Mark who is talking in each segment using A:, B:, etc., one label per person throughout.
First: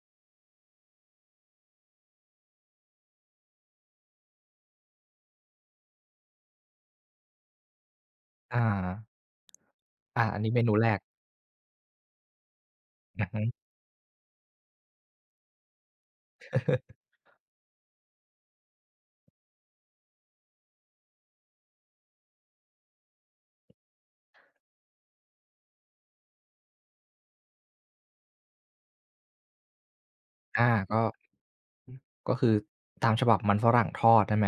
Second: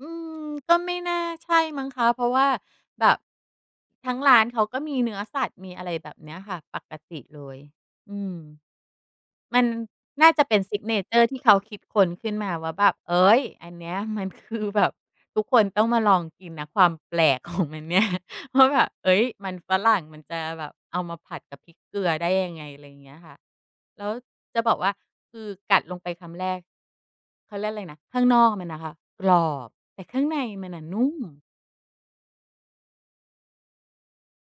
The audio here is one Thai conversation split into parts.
A: อืม ก็ไม่น่าใช่มั้งคะ เพราะว่าแบบ ทั้งร้านเขาก็มีเนื้อสัตว์ มีอะไรแบบเนี้ยค่ะ ปกติเลย อืม
B: อา
A: มัน
B: อา
A: น่า
B: อั
A: จ
B: น
A: ะ
B: นี้
A: เป็
B: เม
A: น
B: นูแรก
A: Signature ที่เขาคิดค้นขึ้นมาว่าแบบ เฮ
B: อือ
A: ้
B: ฮ
A: ย!
B: ึ
A: อันเนี้ยมันคือแบบ ทุกคนต้องมาลองกินนะ ความแปลกของ มันเนี่ย ว่าแบบ เฮ้ย! มันฝรั่งมันจะแบบเอามาผัดกับพริกเกลือได้ยังไง อะไรอย่างเงี้ยค่ะ แล้วจะบอกว่า คือกัดลงไปคำแรก เขาเรียกอะไรนะ ข้างนอกมันอะค่ะกรอบ แต่ข้างใน
B: อา
A: มันอะ
B: ก
A: น
B: ็ อ
A: ุ่ม
B: ก็คือตามฉบับมันฝรั่งทอดใช่ไหม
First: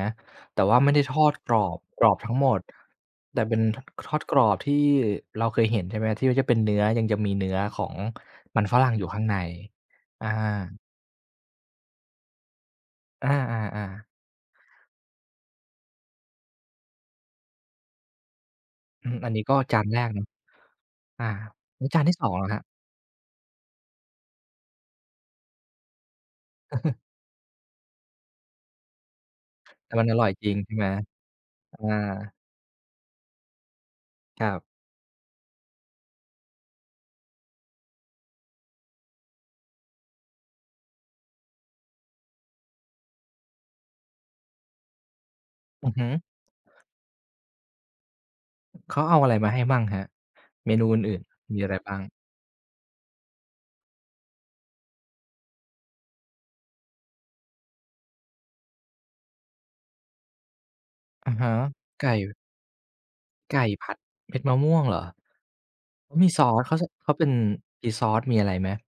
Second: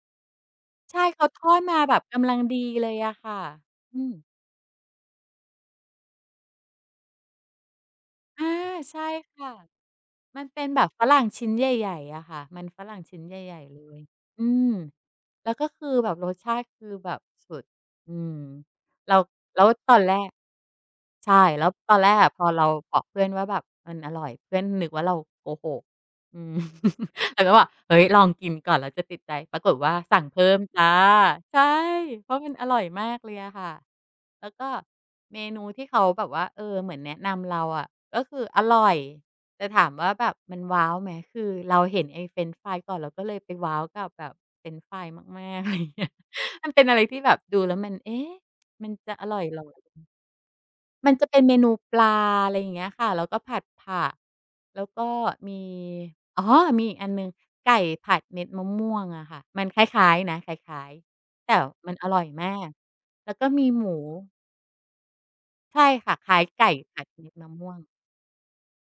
B: แต่ว่าไม่
A: ใช
B: ได
A: ่
B: ้ท
A: เข
B: อ
A: า
B: ด
A: ท
B: ก
A: อ
B: ร
A: ด
B: อ
A: มา
B: บ
A: แบ
B: ก
A: บ
B: รอ
A: ก
B: บท
A: ำ
B: ั
A: ล
B: ้
A: ั
B: ง
A: ง
B: หม
A: ดี
B: ด
A: เลยอะค่ะ
B: แต่เป็น
A: อื
B: ท ทอ
A: ม
B: ดกรอบ ที่เราเคยเห็น ใช่ไหม ที่ว่าเป็นเนื้อ ยังจะมีเนื้อของ
A: อา
B: มันฝรั่ง
A: ใช
B: อ
A: ่
B: ยู่ข้างใน
A: ค่ะ
B: อา
A: มันเป็นแบบฝรั่งชิ้นใหญ่ ๆ อะค่ะ มันฝรั่งชิ้น
B: อา
A: ใหญ่ ๆ เลย
B: ๆ
A: อืม
B: ๆ
A: แล้วก็คือแบบรสชาติคือแบบสุด อืม
B: อื
A: แล้
B: ม
A: ว
B: อันนี้ก็
A: แล้ว
B: จาน
A: ตอ
B: แร
A: น
B: ก
A: แร
B: เนาะ
A: ก
B: อา
A: ใช่ แล้ว
B: แล้ว
A: ตอ
B: จ
A: น
B: าน
A: แร
B: ที่
A: ก
B: ส
A: อ
B: อ
A: ะ
B: ง
A: พ
B: ล
A: อ
B: ่ะคร
A: เ
B: ั
A: ร
B: บ?
A: าบอกเพื่อนว่าแบบมันอร่อย เพื่อนนึกว่าเราโหก อืม แต่ก็บอก "เฮ้ย! ลองกินก่อน แล้วจะติดใจ" ปรากฏว
B: แ
A: ่
B: ต
A: า
B: ่มัน
A: ส
B: อ
A: ั่
B: ร่
A: ง
B: อย
A: เพ
B: จ
A: ิ
B: ร
A: ่
B: ิง
A: ม
B: ใช่
A: จ
B: ไ
A: ้
B: หม?
A: ะ ใช่
B: อ
A: เพร
B: า
A: าะมันอร่อยมากเลยอะค่ะ
B: ค
A: แล
B: ร
A: ้
B: ั
A: ว
B: บ
A: ก็เมนูที่เขาแบบว่า เออ เหมือนแนะนำเราอะ ก็คืออร่อย แต่ถามว่าแบบมันว้าวไหม คือเราเห็นไอ้เฟรนช์ฟรายก่อน เราก็เลยไปว้าวกับแบบเฟรนช์ฟรายมาก ๆ ไรอย
B: อ
A: ่
B: ื
A: า
B: อ
A: งเง
B: ฮ
A: ี้
B: ึ
A: ย มันเป็นอะไรที่แบบดูแล้วมัน "เอ๊ะ! มัน
B: เขา
A: จ
B: เ
A: ะ
B: อา
A: อ
B: อะไร
A: ร่อย
B: มา
A: เ
B: ใ
A: ห
B: ห
A: ร
B: ้
A: อ?"
B: บ้างครับ เมนูอ
A: มัน
B: ื่น
A: จะเป็นเ
B: ๆ
A: ม
B: มี
A: น
B: อะ
A: ู
B: ไรบ
A: ป
B: ้าง?
A: ลา อะไรอย่างเงี้ยค่ะ แล้วก็ผัดผัก แล้วก็มี อ๋อ มีอีกอันหนึ่ง ไก่ผัดเม็ดมะม่วงอ่ะค่ะ มันคล้าย ๆ นะ คล้าย
B: อะฮ
A: ๆ แต
B: ะ
A: ่มัน
B: ไ
A: อ
B: ก
A: ร่อย
B: ่
A: มาก แล้วก็
B: ไก
A: ม
B: ่
A: ีห
B: ผ
A: ม
B: ัด
A: ู
B: เม็ดมะม่วงเหรอ
A: ใช่
B: เ
A: ค
B: ข
A: ่ะ
B: าม
A: ค
B: ี
A: ล้า
B: ซ
A: ย
B: อ
A: ไ
B: ส
A: ก
B: เ
A: ่
B: ขา ท
A: ผั
B: เ
A: ด
B: ขา
A: เ
B: เ
A: ม
B: ป็
A: ็
B: น
A: ดมะม่วง
B: มีซอส มีอะไรไหม?